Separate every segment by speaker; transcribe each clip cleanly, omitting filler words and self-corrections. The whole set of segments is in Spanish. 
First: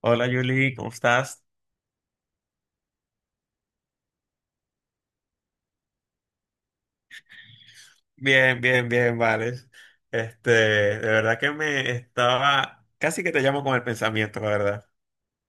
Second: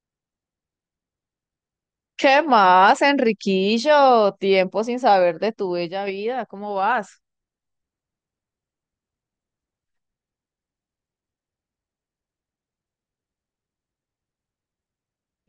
Speaker 1: Hola Julie, ¿cómo estás?
Speaker 2: ¿Qué más, Enriquillo? Tiempo sin saber de tu bella vida. ¿Cómo vas?
Speaker 1: Bien, bien, bien, vale. De verdad que me estaba, casi que te llamo con el pensamiento, la verdad.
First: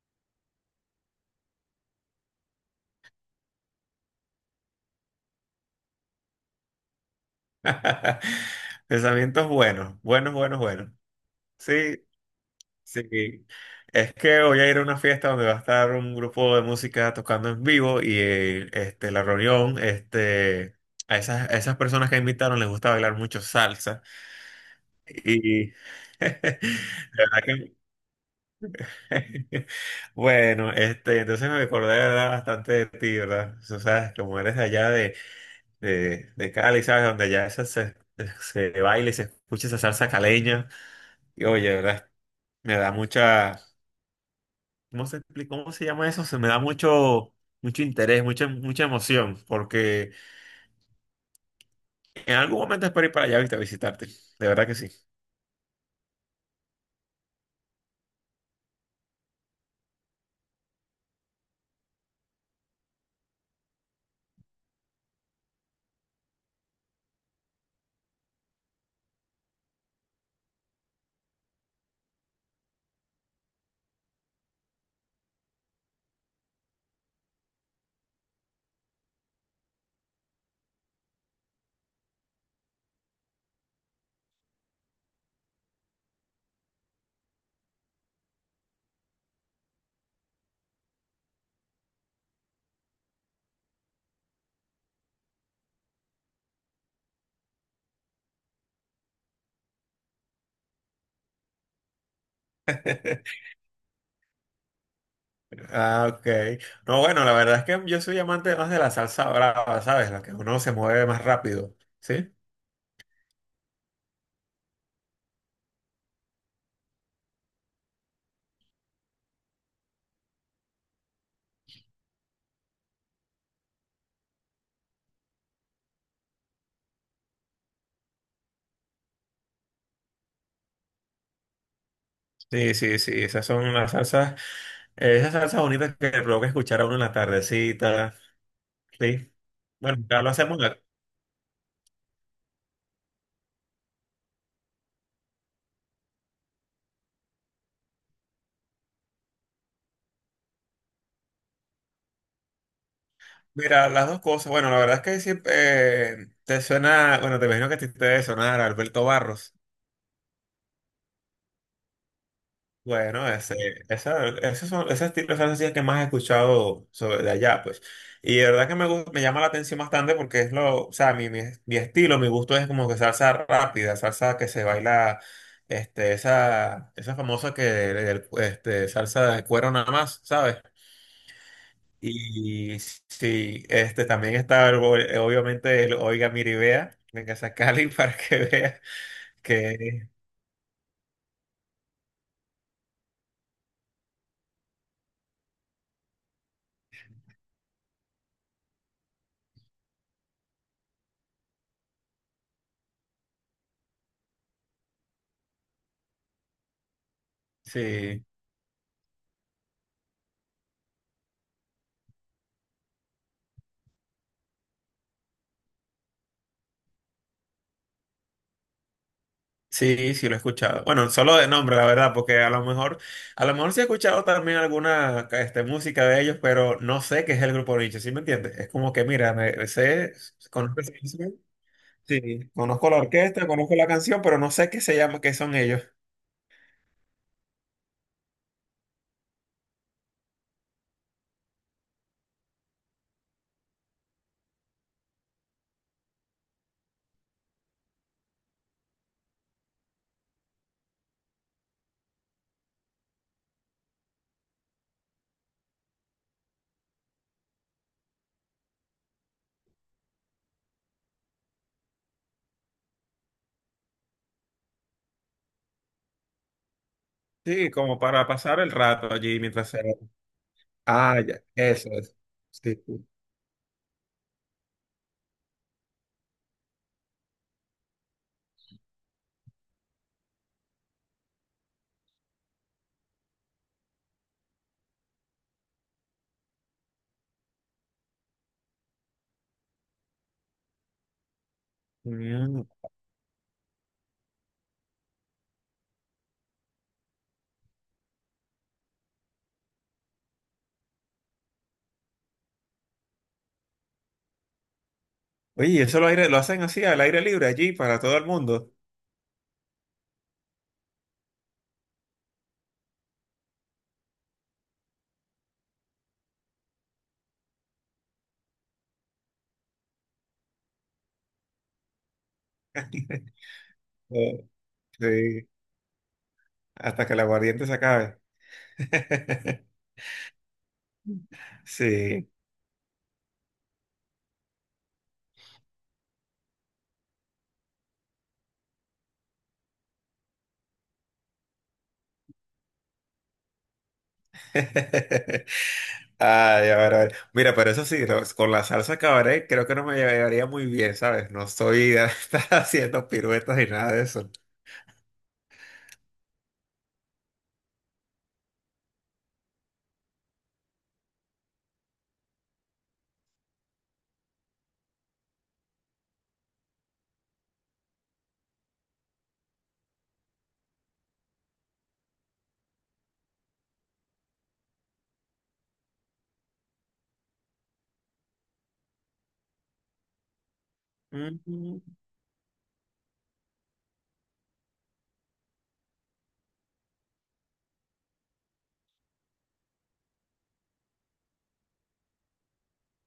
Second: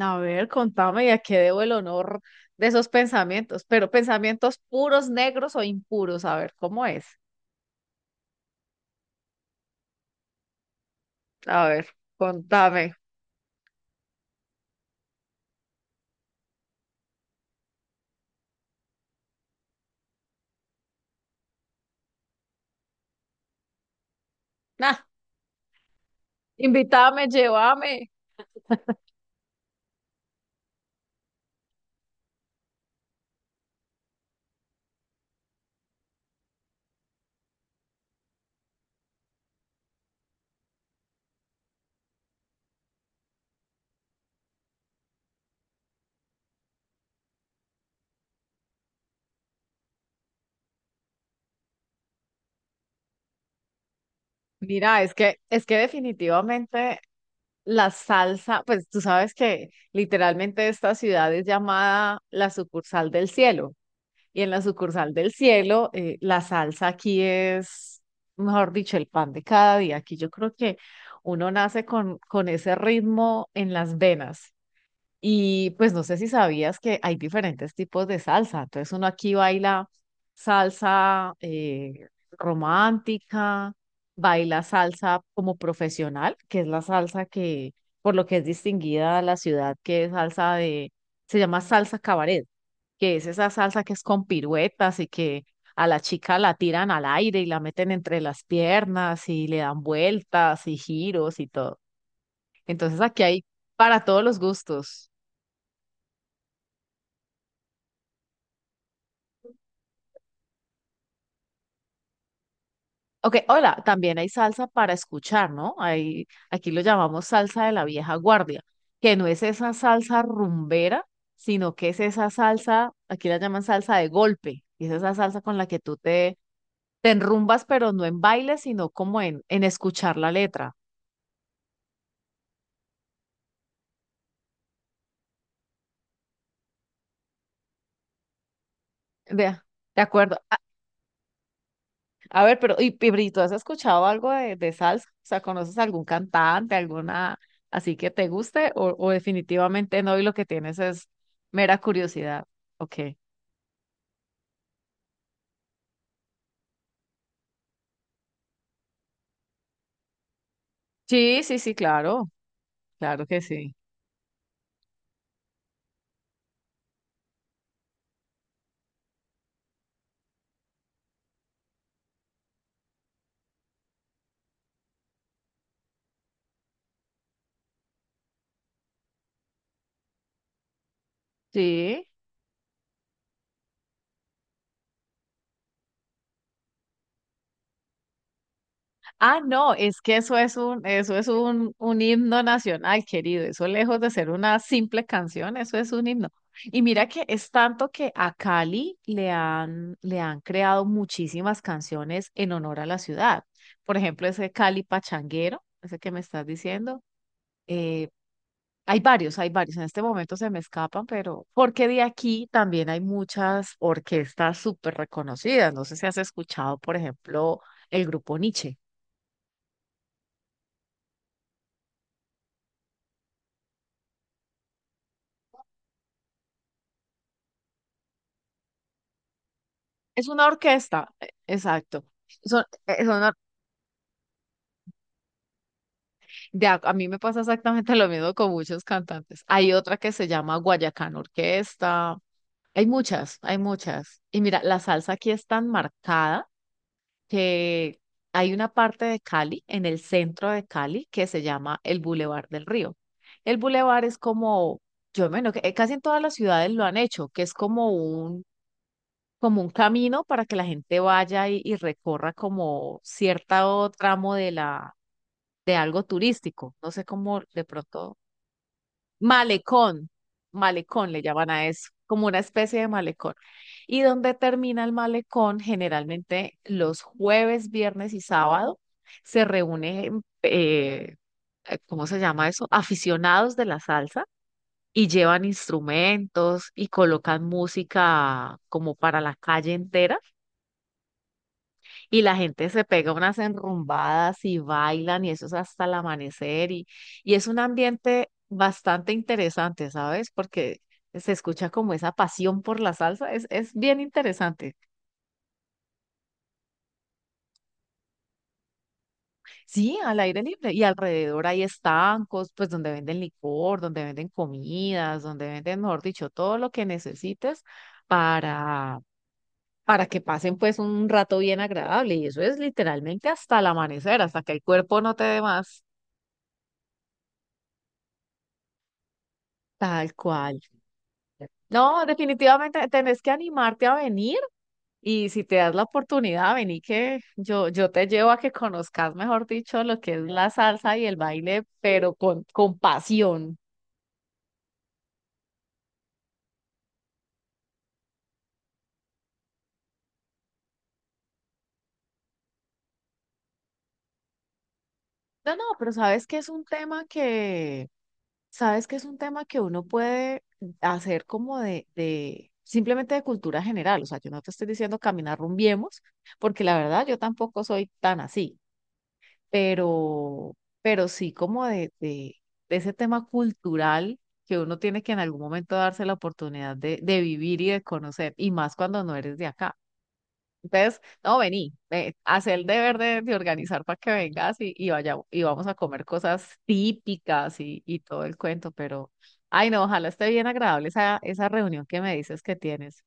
Speaker 2: A ver, contame, ¿y a qué debo el honor de esos pensamientos? Pero pensamientos puros, negros o impuros. A ver, ¿cómo es?
Speaker 1: Pensamientos buenos, buenos, buenos, buenos.
Speaker 2: A ver,
Speaker 1: Sí,
Speaker 2: contame.
Speaker 1: sí. Es que voy a ir a una fiesta donde va a estar un grupo de música tocando en vivo y a esas personas que invitaron les gusta bailar mucho salsa.
Speaker 2: Nah,
Speaker 1: Y de
Speaker 2: invítame,
Speaker 1: verdad.
Speaker 2: llévame.
Speaker 1: Bueno, entonces me acordé, ¿verdad? Bastante de ti, ¿verdad? O sea, como eres de allá de, de Cali, ¿sabes? Donde allá se baila y se escucha esa salsa caleña. Y oye, ¿verdad? Me da mucha, ¿cómo se explica? ¿Cómo se llama eso? Se me da mucho interés, mucha emoción, porque en algún momento espero ir para allá, ¿viste? A visitarte. De verdad que sí.
Speaker 2: Mira, es que definitivamente la salsa, pues tú sabes que literalmente esta ciudad es llamada la sucursal del cielo. Y en la sucursal del cielo, la salsa aquí es, mejor dicho, el pan de cada día. Aquí yo creo que uno nace con ese ritmo en las venas. Y pues no sé si sabías que hay diferentes tipos de salsa. Entonces uno aquí baila salsa romántica, baila salsa como profesional, que es la salsa que, por lo que es distinguida a la ciudad, que es salsa de, se llama salsa cabaret, que es esa salsa que es con piruetas y que a la chica la tiran al aire y la meten entre las piernas y le dan vueltas y giros y todo. Entonces aquí hay para todos los gustos.
Speaker 1: Ah, ok. No, bueno, la verdad es que yo soy amante más de la salsa brava, ¿sabes? La que uno se mueve más rápido, ¿sí?
Speaker 2: Ok, hola, también hay salsa para escuchar, ¿no? Hay, aquí lo llamamos salsa de la vieja guardia, que no es esa salsa rumbera, sino que es esa salsa, aquí la llaman salsa de golpe, y es esa salsa con la que te enrumbas, pero no en baile, sino como en escuchar la letra.
Speaker 1: Sí, sí, sí, esas son las salsas, esas salsas bonitas que le provoca escuchar a uno en la tardecita, sí.
Speaker 2: Vea, de
Speaker 1: Bueno, ya lo
Speaker 2: acuerdo.
Speaker 1: hacemos.
Speaker 2: A ver, pero, y Bri, ¿tú has escuchado algo de salsa? O sea, ¿conoces algún cantante, alguna así que te guste? O definitivamente no, y lo que tienes es mera curiosidad. Ok.
Speaker 1: Mira, las dos cosas, bueno, la verdad es que siempre te suena, bueno, te imagino que a ti te debe sonar Alberto Barros.
Speaker 2: Sí, sí, sí, claro, claro
Speaker 1: Bueno,
Speaker 2: que
Speaker 1: ese,
Speaker 2: sí.
Speaker 1: esa, esos son, ese estilo de salsa sí es que más he escuchado sobre de allá, pues. Y de verdad que me llama la atención bastante porque es lo, o sea, mi estilo, mi gusto es como que salsa rápida, salsa que se baila, esa famosa salsa de cuero nada más, ¿sabes?
Speaker 2: Sí.
Speaker 1: Y sí, también está obviamente el Oiga Miribea, venga a Cali para que vea
Speaker 2: Ah, no, es
Speaker 1: que
Speaker 2: que eso es un himno nacional, querido. Eso lejos de ser una simple canción, eso es un himno. Y mira que es tanto que a Cali le han creado muchísimas canciones en honor a la ciudad. Por ejemplo, ese Cali Pachanguero, ese que me estás diciendo. Eh,
Speaker 1: sí.
Speaker 2: hay varios, hay varios. En este momento se me escapan, pero porque de aquí también hay muchas orquestas súper reconocidas. No sé si has escuchado, por ejemplo, el grupo Nietzsche.
Speaker 1: Sí, sí lo he escuchado. Bueno, solo de nombre, la verdad, porque a lo mejor sí he escuchado también alguna música de ellos, pero no sé qué es el grupo Nietzsche, ¿sí me entiendes? Es como que, mira,
Speaker 2: Es una
Speaker 1: conozco esa
Speaker 2: orquesta,
Speaker 1: canción,
Speaker 2: exacto.
Speaker 1: sí,
Speaker 2: Son,
Speaker 1: conozco la
Speaker 2: son
Speaker 1: orquesta, conozco la canción, pero no sé qué se llama, qué son ellos.
Speaker 2: a mí me pasa exactamente lo mismo con muchos cantantes. Hay otra que se llama Guayacán Orquesta. Hay muchas, hay muchas. Y mira, la salsa aquí es tan marcada que hay una parte de Cali, en el centro de Cali, que se llama el Boulevard del Río. El Boulevard es como, yo menos, casi en todas las ciudades lo han hecho, que es como como un camino para que la gente vaya y recorra como cierto tramo de algo turístico. No sé cómo de
Speaker 1: Sí, como
Speaker 2: pronto,
Speaker 1: para pasar el rato allí mientras se...
Speaker 2: malecón, malecón
Speaker 1: Ah,
Speaker 2: le
Speaker 1: ya,
Speaker 2: llaman a eso,
Speaker 1: eso es.
Speaker 2: como una
Speaker 1: Sí.
Speaker 2: especie de
Speaker 1: Sí.
Speaker 2: malecón. Y donde termina el malecón, generalmente los jueves, viernes y sábado se reúnen, ¿cómo se llama eso? Aficionados de la salsa. Y llevan instrumentos y colocan música como para la calle entera. Y la
Speaker 1: Mm.
Speaker 2: gente se pega unas enrumbadas y bailan y eso es hasta el amanecer y es un ambiente bastante interesante, ¿sabes? Porque se escucha como esa pasión por la salsa, es bien interesante.
Speaker 1: Oye, eso lo hacen así, al aire libre allí, para todo el mundo.
Speaker 2: Sí, al aire libre y alrededor hay estancos, pues donde venden licor, donde venden comidas, donde venden, mejor dicho, todo lo que necesites para, para que pasen pues un rato bien agradable y eso es literalmente hasta el amanecer, hasta que el cuerpo no te dé
Speaker 1: Sí,
Speaker 2: más.
Speaker 1: hasta que el aguardiente se acabe.
Speaker 2: Tal cual. No,
Speaker 1: Sí.
Speaker 2: definitivamente tenés que animarte a venir y si te das la oportunidad, vení que yo te llevo a que conozcas, mejor dicho, lo que es la salsa y el baile, pero con pasión.
Speaker 1: Ay, a ver, a ver. Mira, pero eso sí, con la salsa cabaret creo que no me llevaría muy bien, ¿sabes? No estoy de estar haciendo piruetas ni nada de eso.
Speaker 2: No, no, pero sabes que es un tema que uno puede hacer como simplemente de cultura general. O sea, yo no te estoy diciendo caminar rumbiemos, porque la verdad yo tampoco soy tan así. pero, pero sí como de ese tema cultural que uno tiene que en algún momento darse la oportunidad de vivir y de conocer, y más cuando no eres de acá. Entonces, no, vení,
Speaker 1: Mm.
Speaker 2: ve, haz el deber de organizar para que vengas y vaya, y vamos a comer cosas típicas y todo el cuento, pero, ay no, ojalá esté bien agradable esa, esa reunión que me dices que tienes.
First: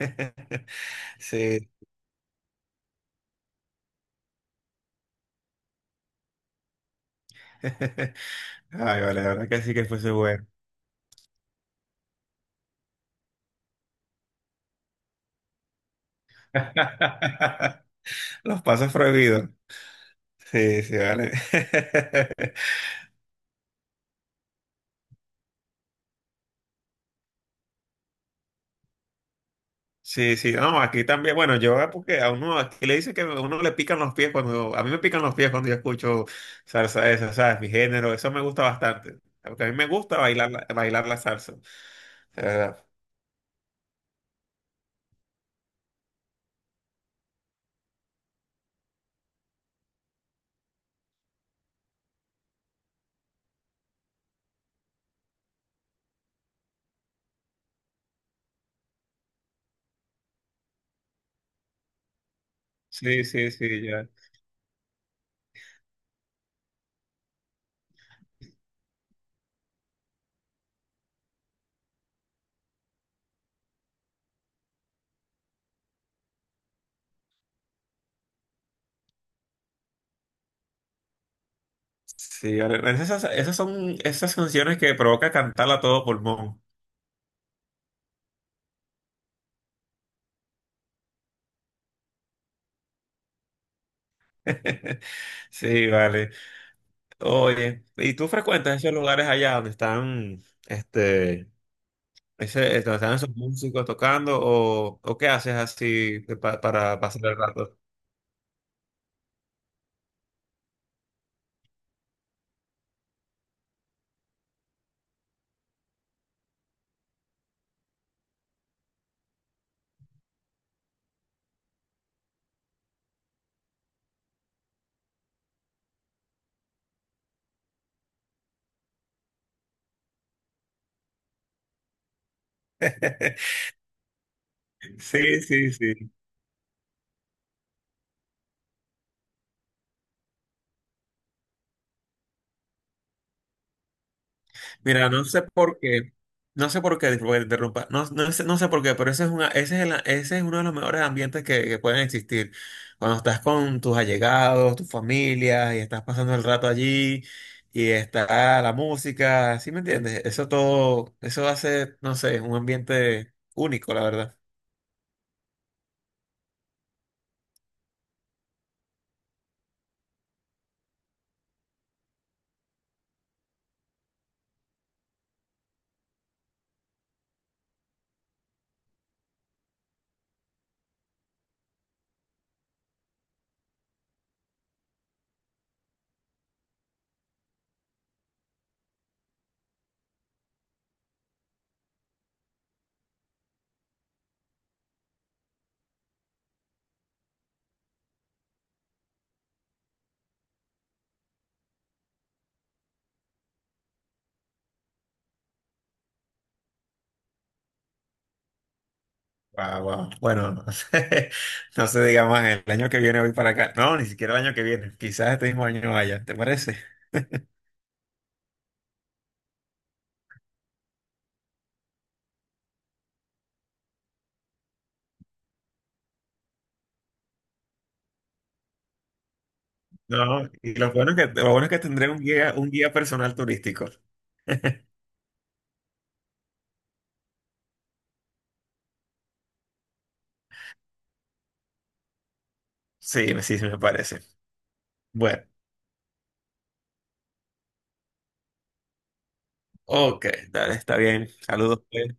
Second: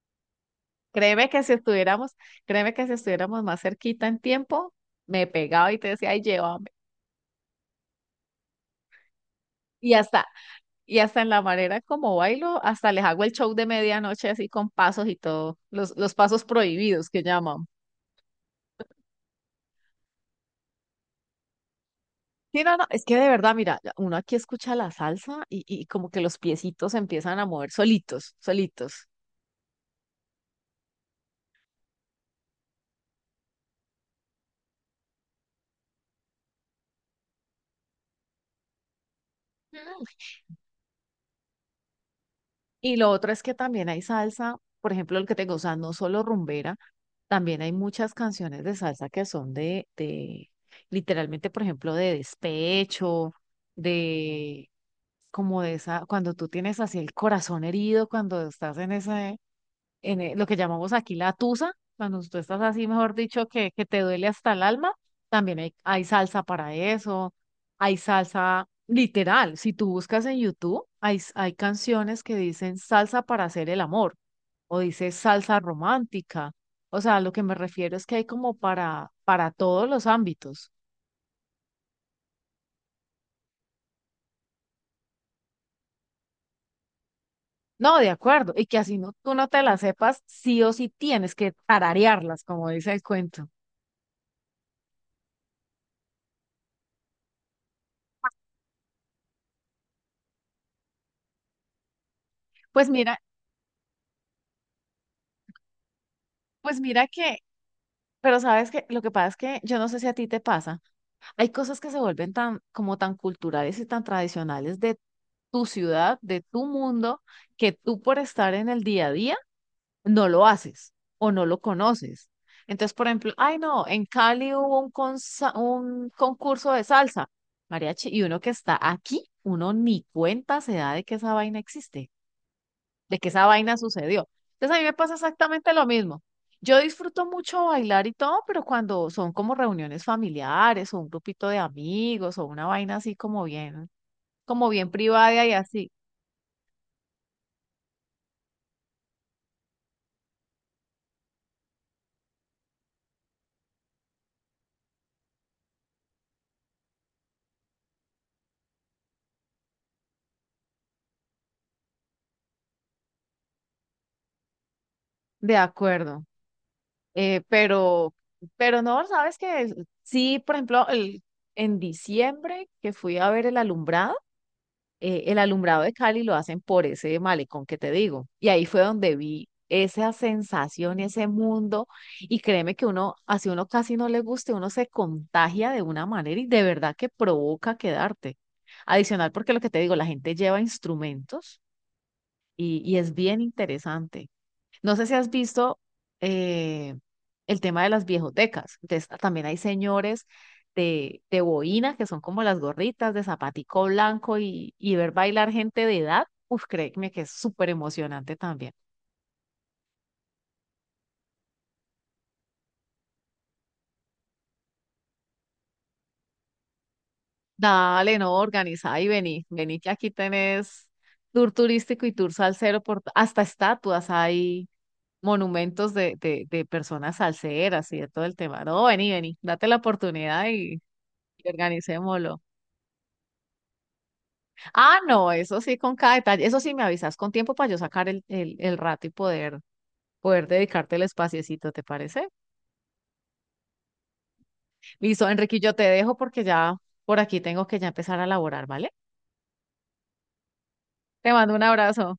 Speaker 2: Créeme que si
Speaker 1: Sí.
Speaker 2: estuviéramos, Créeme que si estuviéramos más cerquita en tiempo, me pegaba y te decía, ay, llévame.
Speaker 1: Ay, vale, la verdad que sí que
Speaker 2: Y
Speaker 1: fuese
Speaker 2: hasta,
Speaker 1: bueno.
Speaker 2: Y hasta en la manera como bailo, hasta les hago el show de medianoche así con pasos y todo, los pasos prohibidos que llaman.
Speaker 1: Los pasos prohibidos. Sí, sí, vale.
Speaker 2: Sí, no, no, es que de verdad, mira, uno aquí escucha la salsa y como que los piecitos empiezan a mover solitos, solitos.
Speaker 1: Sí, sí, no, aquí también, bueno, yo porque a uno aquí le dicen que a uno le pican los pies cuando, a mí me pican los pies cuando yo escucho salsa esa, ¿sabes? Mi género, eso me gusta bastante, porque a mí me
Speaker 2: Mm.
Speaker 1: gusta bailar la salsa, de verdad.
Speaker 2: Y lo otro es que también hay salsa, por ejemplo, el que tengo, o sea, no solo rumbera, también hay muchas canciones de salsa que son de literalmente, por ejemplo, de despecho, de como de esa, cuando tú tienes así el corazón herido, cuando estás en ese, lo que llamamos aquí la tusa, cuando tú estás así, mejor
Speaker 1: Sí,
Speaker 2: dicho,
Speaker 1: sí, sí,
Speaker 2: que te
Speaker 1: ya.
Speaker 2: duele hasta el alma, también hay salsa para eso, hay salsa literal, si tú buscas en YouTube, hay canciones que dicen salsa para hacer el amor, o dice salsa romántica, o sea, lo que me refiero es que hay como para todos los ámbitos.
Speaker 1: Sí, ahora, esas son esas canciones que provoca cantarla a todo pulmón.
Speaker 2: No, de acuerdo. Y que así no, tú no te las sepas, sí o sí tienes que tararearlas, como dice el cuento.
Speaker 1: Sí, vale. Oye, ¿y tú frecuentas esos lugares allá donde están...
Speaker 2: Pues
Speaker 1: ¿Están
Speaker 2: mira,
Speaker 1: esos músicos tocando o qué haces así que pa-
Speaker 2: pues
Speaker 1: para
Speaker 2: mira
Speaker 1: pasar el
Speaker 2: que,
Speaker 1: rato?
Speaker 2: pero sabes que lo que pasa es que yo no sé si a ti te pasa. Hay cosas que se vuelven tan, como tan culturales y tan tradicionales de tu ciudad, de tu mundo, que tú por estar en el día a día no lo haces o no lo conoces. Entonces, por ejemplo, ay no, en Cali hubo un, un concurso de salsa, mariachi, y uno que está aquí, uno ni cuenta se da de que esa vaina existe, de que esa vaina sucedió. Entonces a mí me pasa
Speaker 1: Sí,
Speaker 2: exactamente
Speaker 1: sí,
Speaker 2: lo
Speaker 1: sí.
Speaker 2: mismo. Yo disfruto mucho bailar y todo, pero cuando son como reuniones familiares o un grupito de amigos o una vaina así como bien
Speaker 1: Mira, no sé
Speaker 2: privada y
Speaker 1: por
Speaker 2: así,
Speaker 1: qué, no sé por qué, disculpa que te interrumpa, no, no sé por qué, pero ese es, una, ese es, el- ese es uno de los mejores ambientes que pueden existir. Cuando estás con tus allegados, tu familia, y estás pasando el rato allí, y está la música, ¿sí me entiendes? Eso hace, no sé, un ambiente único, la verdad.
Speaker 2: de acuerdo. Eh, pero, pero no, sabes que sí, por ejemplo, el, en diciembre que fui a ver el alumbrado de Cali lo hacen por ese malecón que te digo. Y ahí fue donde vi esa sensación, ese mundo. Y créeme que uno, así uno casi no le guste, uno se contagia de una manera y de verdad que provoca quedarte. Adicional, porque lo que te digo, la gente lleva instrumentos y es bien interesante. No sé si has visto eh, el tema de las viejotecas. Entonces, también hay señores de boina, que son como las gorritas de zapatico blanco y ver bailar gente de edad. Uf, créeme que es súper emocionante también.
Speaker 1: Guau, guau. Bueno, no sé, no sé, digamos, el año que viene voy para acá. No, ni siquiera el año que viene. Quizás este mismo año vaya, ¿te parece?
Speaker 2: Dale, no, organiza y vení, vení que aquí tenés tour turístico y tour salsero por hasta estatuas hay monumentos de personas salseras y de todo el tema. No, vení, vení, date la oportunidad
Speaker 1: No, y lo bueno es que,
Speaker 2: y
Speaker 1: lo bueno es que tendré un
Speaker 2: organicémoslo.
Speaker 1: guía, un guía personal turístico.
Speaker 2: Ah, no, eso sí, con cada detalle. Eso sí, me avisas con tiempo para yo sacar el rato y poder, poder dedicarte el espaciecito, ¿te parece?
Speaker 1: Sí, sí me parece.
Speaker 2: Listo,
Speaker 1: Bueno,
Speaker 2: Enrique, yo te dejo porque ya por aquí tengo que ya empezar a laborar, ¿vale?
Speaker 1: ok, dale, está bien.
Speaker 2: Te mando un
Speaker 1: Saludos, pues.
Speaker 2: abrazo.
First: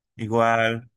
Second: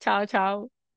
Speaker 2: Chao, chao.
Speaker 1: Igual.